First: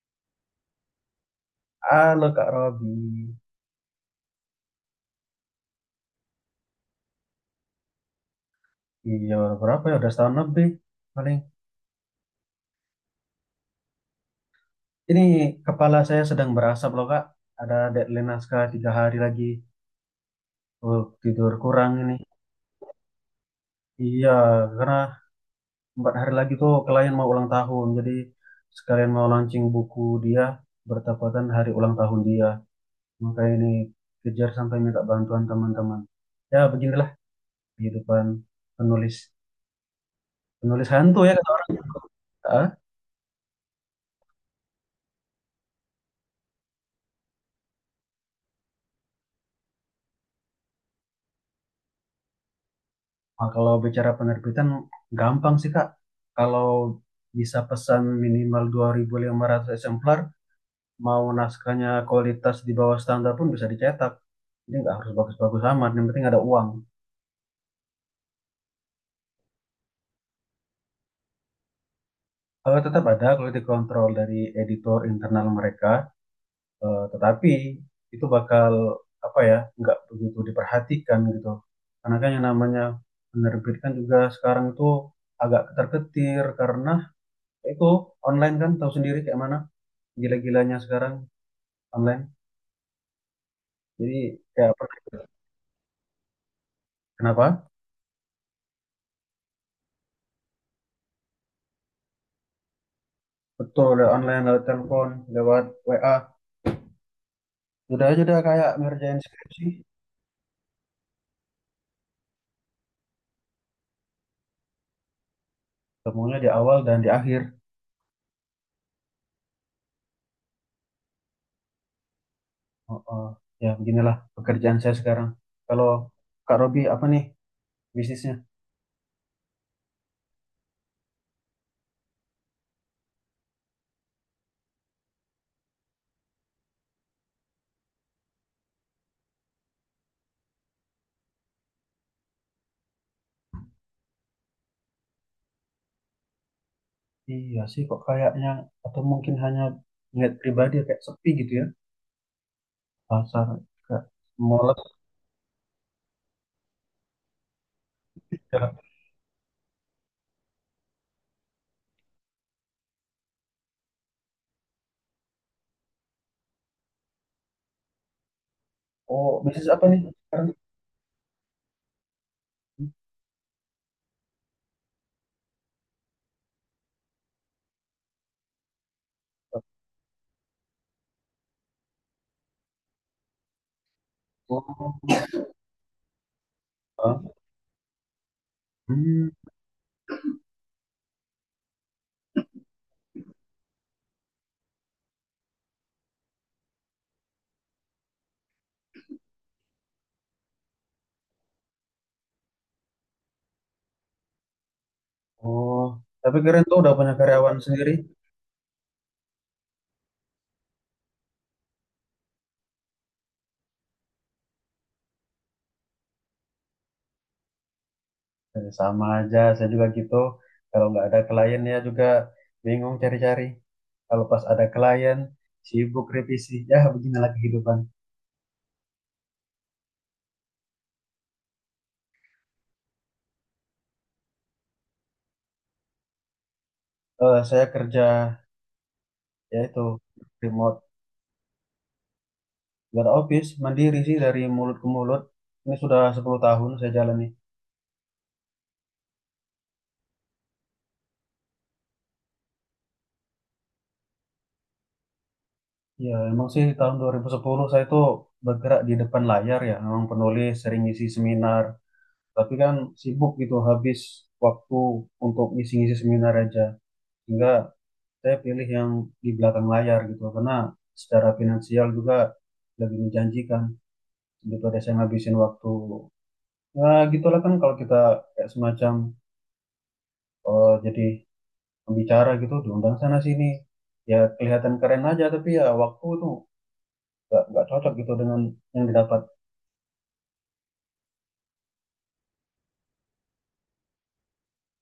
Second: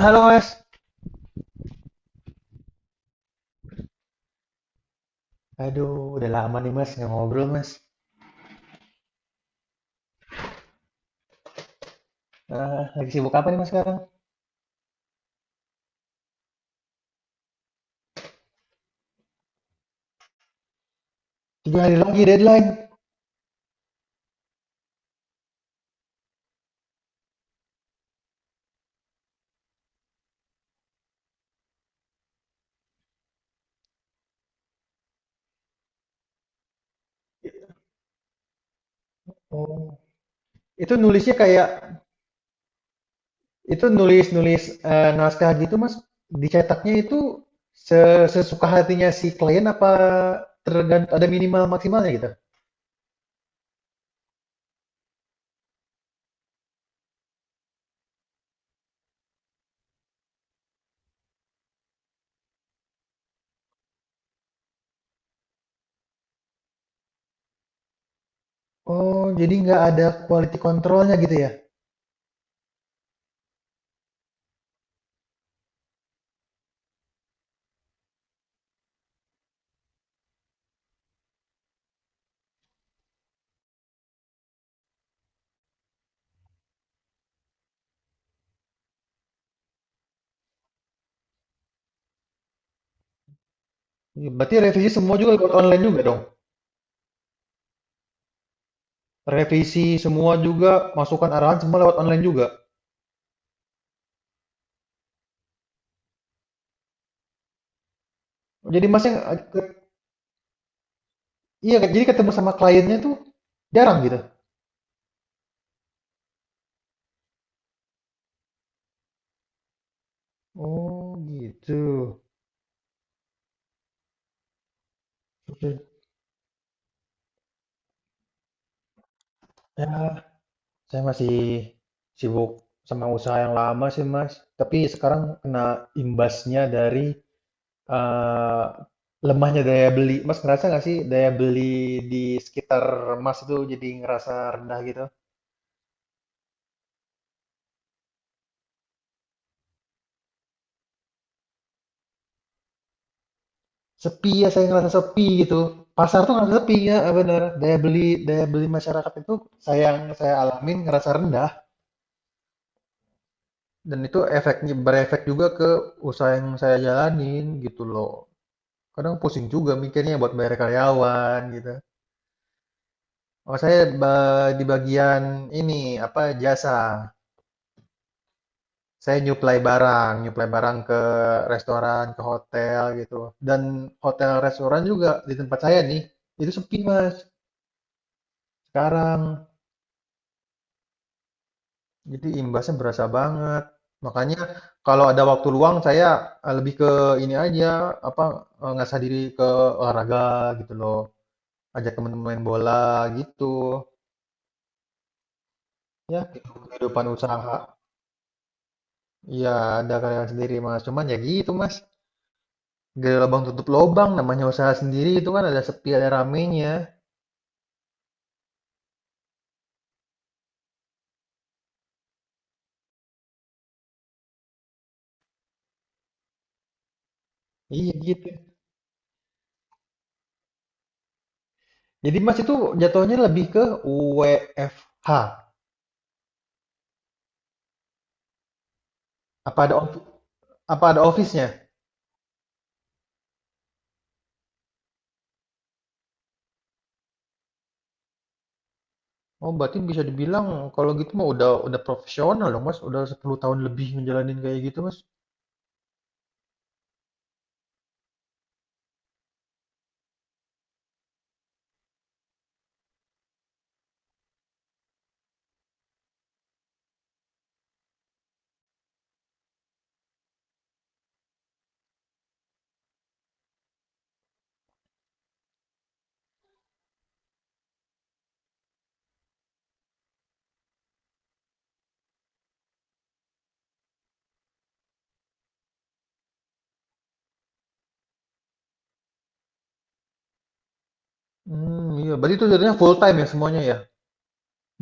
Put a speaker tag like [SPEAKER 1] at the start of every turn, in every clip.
[SPEAKER 1] Halo Mas.
[SPEAKER 2] Halo Kak Robi,
[SPEAKER 1] Aduh, udah lama nih Mas nggak ngobrol Mas.
[SPEAKER 2] iya, berapa ya? Udah setahun lebih paling.
[SPEAKER 1] Lagi sibuk apa nih Mas sekarang?
[SPEAKER 2] Ini kepala saya sedang berasap loh Kak. Ada deadline naskah 3 hari lagi. Oh, tidur
[SPEAKER 1] Tiga
[SPEAKER 2] kurang
[SPEAKER 1] hari
[SPEAKER 2] ini.
[SPEAKER 1] lagi deadline.
[SPEAKER 2] Iya, karena 4 hari lagi tuh klien mau ulang tahun. Jadi sekalian mau launching buku dia bertepatan hari ulang tahun dia. Maka ini kejar sampai minta bantuan teman-teman. Ya beginilah kehidupan penulis.
[SPEAKER 1] Oh,
[SPEAKER 2] Penulis
[SPEAKER 1] itu
[SPEAKER 2] hantu ya
[SPEAKER 1] nulisnya
[SPEAKER 2] kata
[SPEAKER 1] kayak
[SPEAKER 2] orang.
[SPEAKER 1] itu nulis-nulis naskah gitu Mas. Dicetaknya itu sesuka hatinya si klien apa tergantung ada minimal maksimalnya gitu?
[SPEAKER 2] Nah, kalau bicara penerbitan gampang sih Kak. Kalau bisa pesan minimal 2.500 eksemplar, mau naskahnya kualitas di bawah standar pun bisa dicetak. Jadi nggak harus bagus-bagus amat, yang penting ada uang.
[SPEAKER 1] Oh, jadi nggak ada quality controlnya gitu ya?
[SPEAKER 2] Kalau tetap ada quality control dari editor internal mereka, tetapi itu bakal apa ya, nggak begitu diperhatikan gitu. Karena kan yang namanya penerbitkan juga sekarang itu agak ketar-ketir karena itu online kan tahu sendiri kayak mana. Gila-gilanya sekarang online. Jadi
[SPEAKER 1] Ya, berarti
[SPEAKER 2] ya
[SPEAKER 1] revisi
[SPEAKER 2] pernah
[SPEAKER 1] semua
[SPEAKER 2] ikut.
[SPEAKER 1] juga lewat online juga dong?
[SPEAKER 2] Kenapa?
[SPEAKER 1] Revisi semua juga, masukan arahan semua lewat online juga.
[SPEAKER 2] Betul lewat online, lewat telepon, lewat WA. Sudah aja udah kayak
[SPEAKER 1] Jadi Mas yang
[SPEAKER 2] ngerjain skripsi,
[SPEAKER 1] iya, jadi ketemu sama kliennya tuh jarang gitu?
[SPEAKER 2] temunya di awal dan di akhir.
[SPEAKER 1] Oh, gitu.
[SPEAKER 2] Oh, oh. Ya beginilah pekerjaan saya sekarang.
[SPEAKER 1] Mhm.
[SPEAKER 2] Kalau Kak Robi apa nih bisnisnya?
[SPEAKER 1] Ya, saya masih sibuk sama usaha yang lama sih, Mas. Tapi sekarang kena imbasnya dari, eee, lemahnya daya beli. Mas ngerasa nggak sih daya beli di sekitar Mas itu jadi ngerasa rendah gitu?
[SPEAKER 2] Iya sih kok kayaknya, atau mungkin hanya ngeliat pribadi kayak sepi gitu ya, pasar kayak
[SPEAKER 1] Sepi ya, saya
[SPEAKER 2] mall atau.
[SPEAKER 1] ngerasa sepi gitu. Pasar tuh ngerasa sepi, ya benar? Daya beli masyarakat itu saya yang saya alamin ngerasa rendah. Dan itu efeknya berefek juga ke usaha yang saya jalanin gitu loh. Kadang
[SPEAKER 2] Oh,
[SPEAKER 1] pusing
[SPEAKER 2] bisnis
[SPEAKER 1] juga
[SPEAKER 2] apa nih
[SPEAKER 1] mikirnya buat
[SPEAKER 2] sekarang?
[SPEAKER 1] bayar karyawan gitu. Oh, saya di bagian ini apa jasa. Saya nyuplai barang ke restoran, ke hotel gitu. Dan hotel restoran
[SPEAKER 2] Oh,
[SPEAKER 1] juga di tempat saya nih itu sepi Mas
[SPEAKER 2] ah, hmm.
[SPEAKER 1] sekarang. Jadi imbasnya berasa banget. Makanya kalau ada waktu luang saya, lebih ke ini aja, apa, ngasah diri ke olahraga gitu loh, ajak temen main bola gitu.
[SPEAKER 2] Oh,
[SPEAKER 1] Ya
[SPEAKER 2] tapi keren tuh udah
[SPEAKER 1] kehidupan
[SPEAKER 2] punya
[SPEAKER 1] usaha
[SPEAKER 2] karyawan sendiri.
[SPEAKER 1] ya ada kerenan sendiri, Mas, cuman ya gitu, Mas, gali lubang tutup lubang. Namanya usaha sendiri itu kan ada sepi ada ramenya.
[SPEAKER 2] Sama aja, saya juga gitu. Kalau nggak ada klien ya juga bingung cari-cari. Kalau pas ada klien, sibuk revisi. Ya, beginilah kehidupan.
[SPEAKER 1] Iya gitu. Jadi, Mas, itu jatuhnya lebih ke WFH?
[SPEAKER 2] Saya kerja, ya
[SPEAKER 1] Apa ada
[SPEAKER 2] itu,
[SPEAKER 1] ofi
[SPEAKER 2] remote.
[SPEAKER 1] apa ada office-nya?
[SPEAKER 2] Nggak ada office, mandiri sih dari mulut ke mulut. Ini sudah 10 tahun saya jalani.
[SPEAKER 1] Oh, berarti bisa dibilang kalau gitu mah udah profesional dong, Mas. Udah 10 tahun lebih ngejalanin kayak gitu, Mas.
[SPEAKER 2] Ya, emang sih tahun 2010 saya itu bergerak di depan layar ya. Memang penulis, sering ngisi seminar. Tapi kan sibuk gitu, habis waktu untuk ngisi-ngisi seminar aja. Sehingga saya pilih yang di belakang layar gitu, karena secara finansial juga lebih menjanjikan daripada saya ngabisin waktu. Ya gitulah kan, kalau kita kayak semacam jadi pembicara gitu diundang sana sini, ya kelihatan keren aja, tapi ya waktu tuh nggak cocok gitu dengan yang didapat.
[SPEAKER 1] Hmm, iya. Berarti itu jadinya full time ya semuanya ya.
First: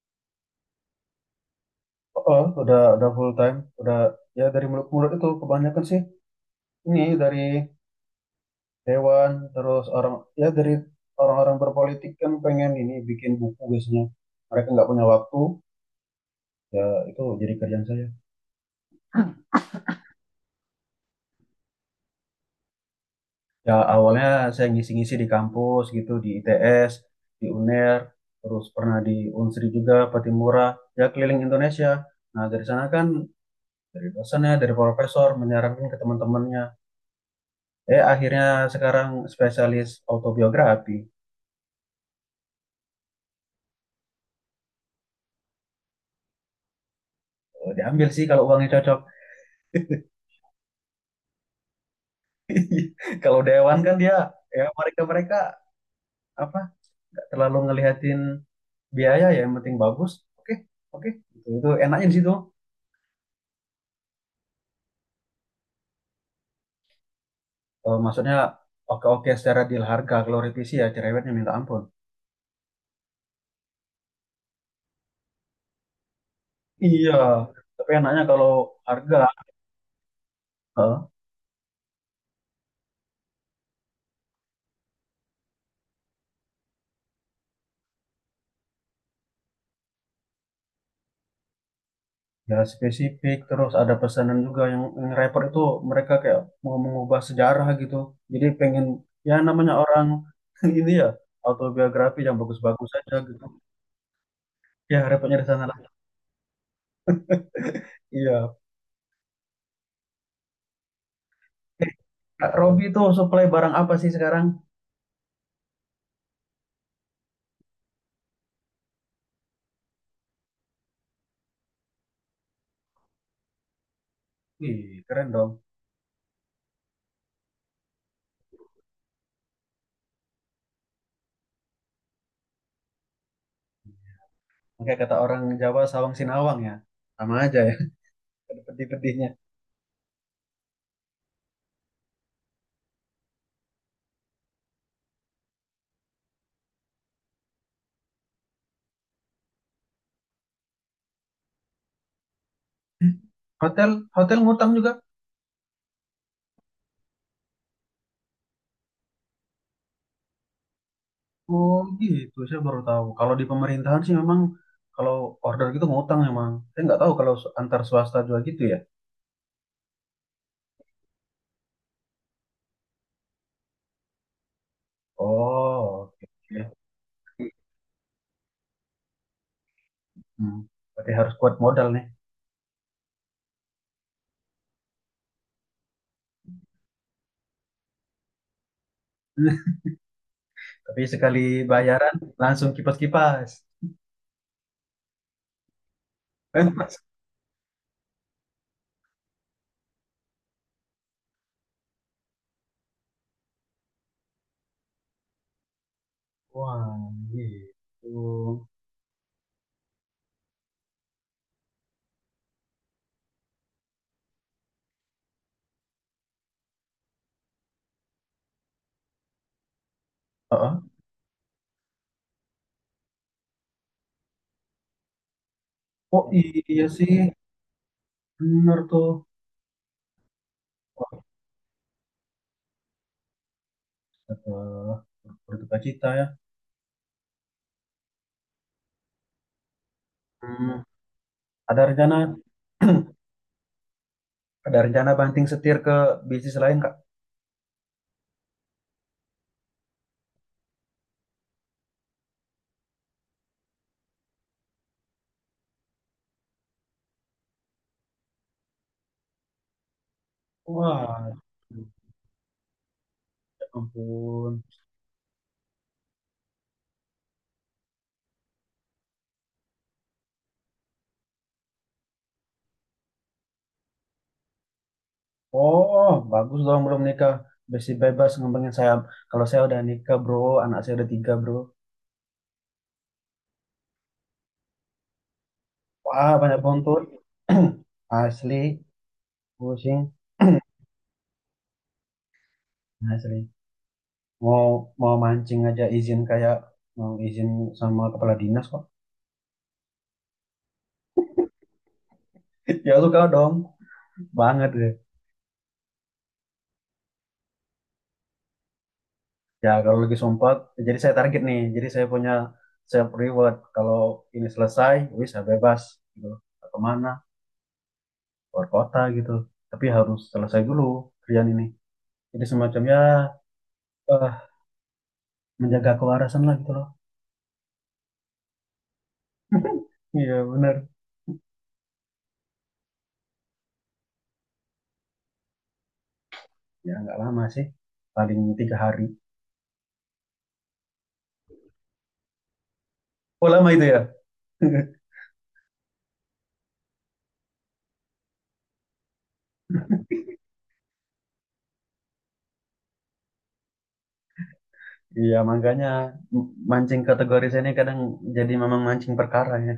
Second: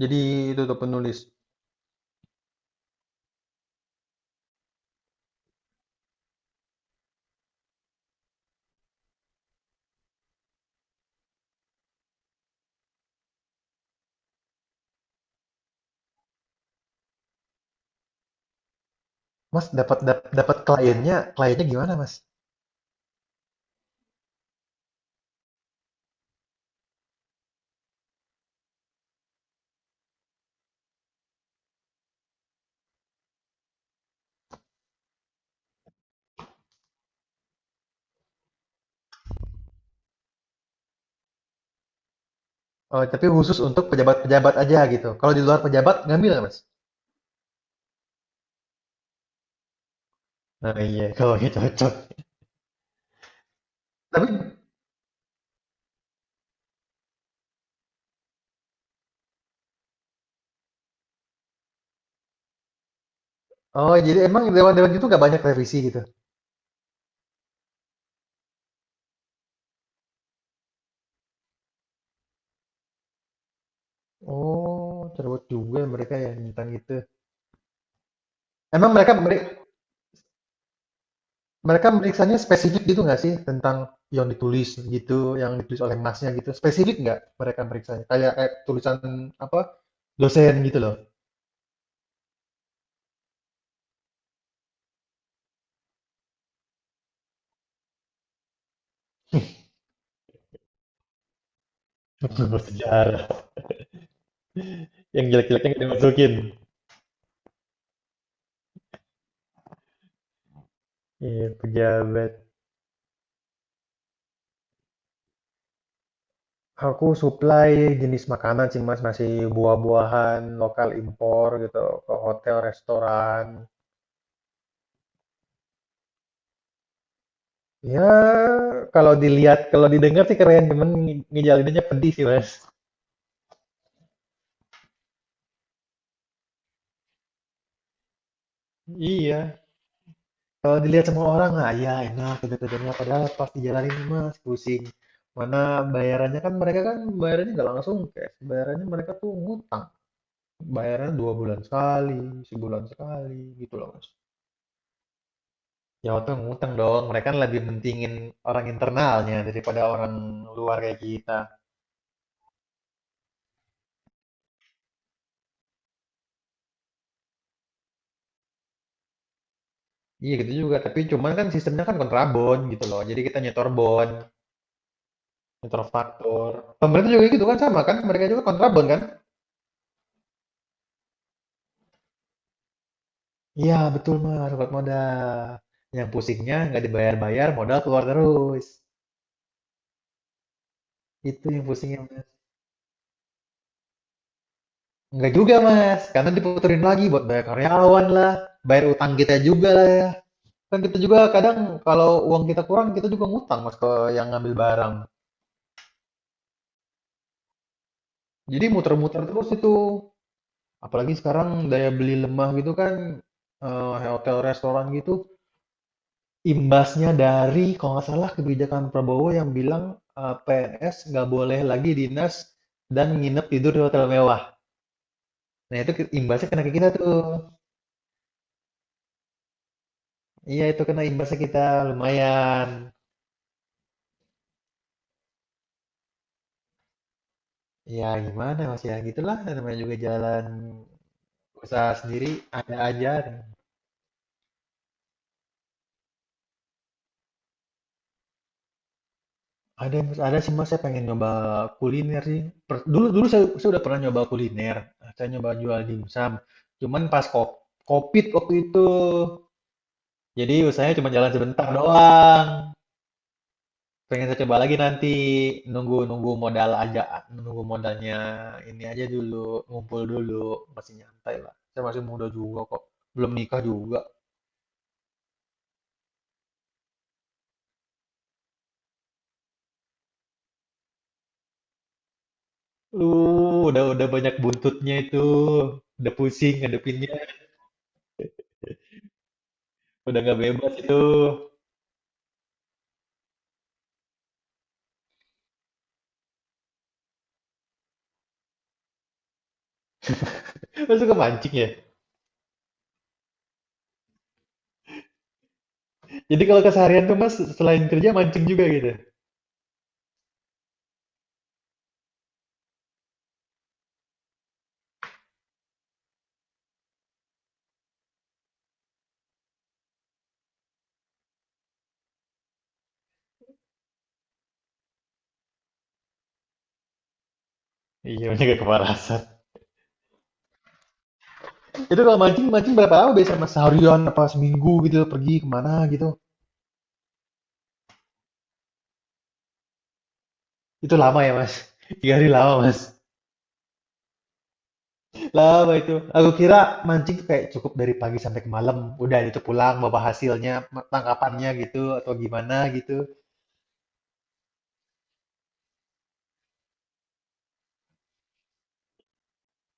[SPEAKER 1] Jadi itu tuh penulis.
[SPEAKER 2] Oh, oh, udah full time udah, ya dari mulut mulut itu kebanyakan sih. Ini dari Dewan, terus orang, ya dari orang-orang berpolitik kan pengen ini bikin buku biasanya. Mereka nggak punya waktu, ya itu jadi kerjaan saya.
[SPEAKER 1] Mas dapat dapat kliennya, kliennya gimana, Mas?
[SPEAKER 2] Ya awalnya saya ngisi-ngisi di kampus gitu, di ITS, di UNER, terus pernah di Unsri juga, Patimura, ya keliling Indonesia. Nah, dari sana kan dari dosennya, dari profesor menyarankan ke teman-temannya. Akhirnya sekarang spesialis autobiografi.
[SPEAKER 1] Oh, tapi khusus untuk pejabat-pejabat aja gitu. Kalau di luar pejabat ngambil nggak, Mas?
[SPEAKER 2] Diambil sih kalau uangnya cocok.
[SPEAKER 1] Nah iya kalau gitu cocok.
[SPEAKER 2] Kalau dewan kan dia,
[SPEAKER 1] Tapi
[SPEAKER 2] ya mereka mereka apa, nggak terlalu ngelihatin biaya, ya yang penting bagus, oke oke gitu. Itu enaknya di situ.
[SPEAKER 1] oh, jadi emang dewan-dewan itu nggak banyak revisi gitu.
[SPEAKER 2] Maksudnya oke oke secara deal harga, kalau revisi ya cerewetnya minta ampun.
[SPEAKER 1] Oh, cerewet juga mereka ya tentang gitu.
[SPEAKER 2] Iya, tapi enaknya kalau
[SPEAKER 1] Emang mereka
[SPEAKER 2] harga
[SPEAKER 1] mereka
[SPEAKER 2] eh,
[SPEAKER 1] Mereka meriksanya spesifik gitu nggak sih? Tentang yang ditulis gitu, yang ditulis oleh Masnya gitu. Spesifik nggak mereka meriksanya? Kayak kayak tulisan apa dosen gitu loh.
[SPEAKER 2] ya spesifik. Terus ada pesanan juga yang repot itu, mereka kayak mau mengubah sejarah gitu, jadi pengen, ya namanya orang ini, ya autobiografi yang bagus-bagus aja
[SPEAKER 1] Bersejarah.
[SPEAKER 2] gitu. Ya
[SPEAKER 1] Yang
[SPEAKER 2] repotnya di sana
[SPEAKER 1] jelek-jeleknya
[SPEAKER 2] lah.
[SPEAKER 1] nggak dimasukin.
[SPEAKER 2] Iya.
[SPEAKER 1] Iya,
[SPEAKER 2] Eh,
[SPEAKER 1] pejabat.
[SPEAKER 2] Kak Robi tuh supply barang apa sih sekarang?
[SPEAKER 1] Aku supply jenis makanan sih Mas, masih buah-buahan, lokal impor gitu, ke hotel, restoran.
[SPEAKER 2] Wih, keren dong.
[SPEAKER 1] Ya, kalau dilihat, kalau didengar sih keren, cuman ngejalinnya pedih sih Mas.
[SPEAKER 2] Kayak kata orang Jawa, sawang sinawang ya. Sama aja ya, ada pedih-pedihnya.
[SPEAKER 1] Iya, kalau dilihat semua orang, ah ya enak kerja-kerjanya. Padahal pas dijalanin mas, pusing. Mana bayarannya kan mereka kan bayarannya nggak langsung cash. Bayarannya mereka tuh ngutang. Bayarannya 2 bulan sekali, sebulan sekali gitu loh
[SPEAKER 2] Hotel,
[SPEAKER 1] mas.
[SPEAKER 2] hotel ngutang juga?
[SPEAKER 1] Ya waktu ngutang dong. Mereka kan lebih mentingin orang internalnya daripada orang luar kayak kita.
[SPEAKER 2] Oh gitu, saya baru tahu. Kalau di pemerintahan sih memang, kalau order gitu ngutang memang. Saya nggak tahu kalau antar swasta juga gitu ya.
[SPEAKER 1] Iya gitu juga. Tapi cuman kan sistemnya kan kontrabon gitu loh. Jadi kita nyetor bon, nyetor
[SPEAKER 2] Oh, oke.
[SPEAKER 1] faktur.
[SPEAKER 2] Oke.
[SPEAKER 1] Pemerintah juga gitu kan sama kan? Mereka juga kontrabon kan?
[SPEAKER 2] Hmm, berarti harus kuat modal nih.
[SPEAKER 1] Iya, betul Mas, kuat modal. Yang pusingnya nggak dibayar-bayar, modal keluar terus.
[SPEAKER 2] Tapi sekali
[SPEAKER 1] Itu yang pusingnya
[SPEAKER 2] bayaran
[SPEAKER 1] Mas.
[SPEAKER 2] langsung kipas-kipas.
[SPEAKER 1] Nggak juga Mas, karena diputerin lagi buat bayar karyawan lah, bayar utang kita juga lah. Ya. Kan kita juga kadang kalau uang kita kurang, kita juga ngutang Mas ke yang ngambil barang.
[SPEAKER 2] Wah, gitu.
[SPEAKER 1] Jadi muter-muter terus itu. Apalagi sekarang daya beli lemah gitu kan, hotel restoran gitu. Imbasnya dari kalau nggak salah kebijakan Prabowo yang bilang,
[SPEAKER 2] Heeh.
[SPEAKER 1] PNS nggak boleh lagi dinas dan nginep tidur di hotel mewah. Nah itu ke
[SPEAKER 2] Oh
[SPEAKER 1] imbasnya kena ke
[SPEAKER 2] iya
[SPEAKER 1] kita tuh.
[SPEAKER 2] sih, bener tuh.
[SPEAKER 1] Iya itu kena imbasnya kita, lumayan.
[SPEAKER 2] eh, Berduka cita ya.
[SPEAKER 1] Ya gimana Mas ya, gitulah namanya juga jalan
[SPEAKER 2] Hmm, ada
[SPEAKER 1] usaha sendiri,
[SPEAKER 2] rencana
[SPEAKER 1] ada aja.
[SPEAKER 2] Ada rencana banting setir ke bisnis lain Kak?
[SPEAKER 1] Ada Mas, ada sih Mas, saya pengen nyoba kuliner sih. Per dulu dulu saya udah pernah nyoba kuliner, saya nyoba jual dimsum, cuman pas ko Covid waktu itu. Jadi usahanya cuma jalan
[SPEAKER 2] Wah,
[SPEAKER 1] sebentar doang.
[SPEAKER 2] ya
[SPEAKER 1] Pengen saya
[SPEAKER 2] ampun.
[SPEAKER 1] coba lagi nanti nunggu nunggu modal aja, nunggu modalnya ini aja dulu, ngumpul dulu, masih nyantai lah. Saya masih muda juga kok, belum nikah juga.
[SPEAKER 2] Oh, bagus dong belum nikah. Besi bebas ngembangin saya. Kalau saya udah nikah, bro. Anak saya udah tiga, bro.
[SPEAKER 1] Lu udah banyak buntutnya itu, udah
[SPEAKER 2] Wah,
[SPEAKER 1] pusing
[SPEAKER 2] banyak bontot.
[SPEAKER 1] ngadepinnya,
[SPEAKER 2] Asli, pusing.
[SPEAKER 1] udah nggak bebas itu.
[SPEAKER 2] Asli. Mau mau mancing aja izin, kayak mau izin sama kepala dinas kok.
[SPEAKER 1] Mas suka mancing ya?
[SPEAKER 2] Ya suka dong. Banget ya.
[SPEAKER 1] Jadi kalau keseharian tuh mas selain kerja mancing juga gitu.
[SPEAKER 2] Ya, kalau lagi sempat, jadi saya target nih. Jadi saya punya self reward. Kalau ini selesai, wih saya bebas gitu. Nggak kemana? Keluar kota gitu. Tapi harus selesai dulu kerjaan ini. Jadi semacamnya eh, menjaga kewarasan lah gitu loh.
[SPEAKER 1] Iya, banyak gak kepanasan.
[SPEAKER 2] Iya benar.
[SPEAKER 1] Itu kalau mancing, mancing berapa lama biasanya mas? Seharian apa seminggu gitu pergi kemana gitu?
[SPEAKER 2] Ya nggak lama sih. Paling 3 hari.
[SPEAKER 1] Itu lama ya Mas? Tiga hari lama Mas.
[SPEAKER 2] Oh lama itu ya?
[SPEAKER 1] Lama itu. Aku kira mancing tuh kayak cukup dari pagi sampai ke malam. Udah itu pulang bawa hasilnya, tangkapannya gitu atau gimana gitu.
[SPEAKER 2] Iya makanya mancing kategori saya ini kadang jadi memang mancing perkara ya.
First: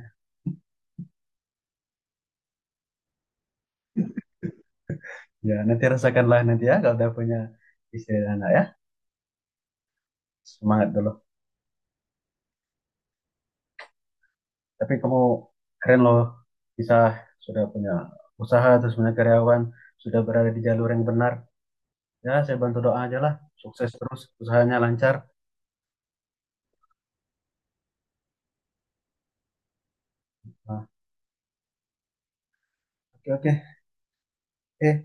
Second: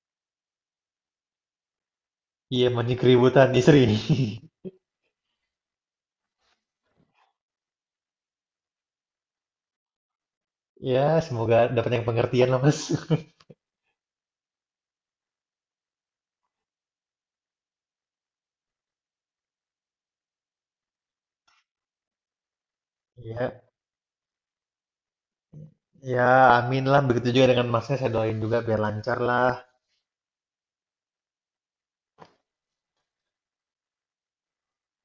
[SPEAKER 1] Iya mancing keributan istri.
[SPEAKER 2] Ya nanti rasakanlah nanti ya, kalau udah punya istri dan anak ya. Semangat
[SPEAKER 1] Ya
[SPEAKER 2] dulu.
[SPEAKER 1] semoga dapat yang pengertian lah Mas.
[SPEAKER 2] Tapi kamu keren loh, bisa sudah punya usaha, terus punya karyawan, sudah berada di jalur yang benar. Ya, saya bantu doa aja lah,
[SPEAKER 1] Ya,
[SPEAKER 2] sukses terus, usahanya lancar.
[SPEAKER 1] ya amin lah. Begitu juga dengan Masnya saya doain juga biar lancar lah.
[SPEAKER 2] Nah, oke oke. Eh,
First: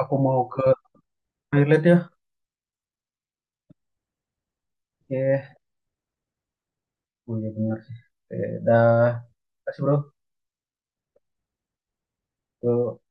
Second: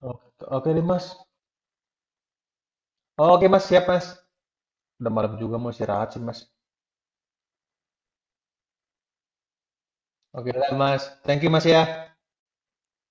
[SPEAKER 2] aku mau
[SPEAKER 1] Oke,
[SPEAKER 2] ke
[SPEAKER 1] oke deh Mas.
[SPEAKER 2] toilet ya.
[SPEAKER 1] Oh, oke Mas siap Mas. Udah malam
[SPEAKER 2] Eh,
[SPEAKER 1] juga mau istirahat sih Mas.
[SPEAKER 2] oh iya benar sih. Dah. Terima kasih bro.
[SPEAKER 1] Oke lah Mas. Thank you Mas ya.
[SPEAKER 2] Yuk.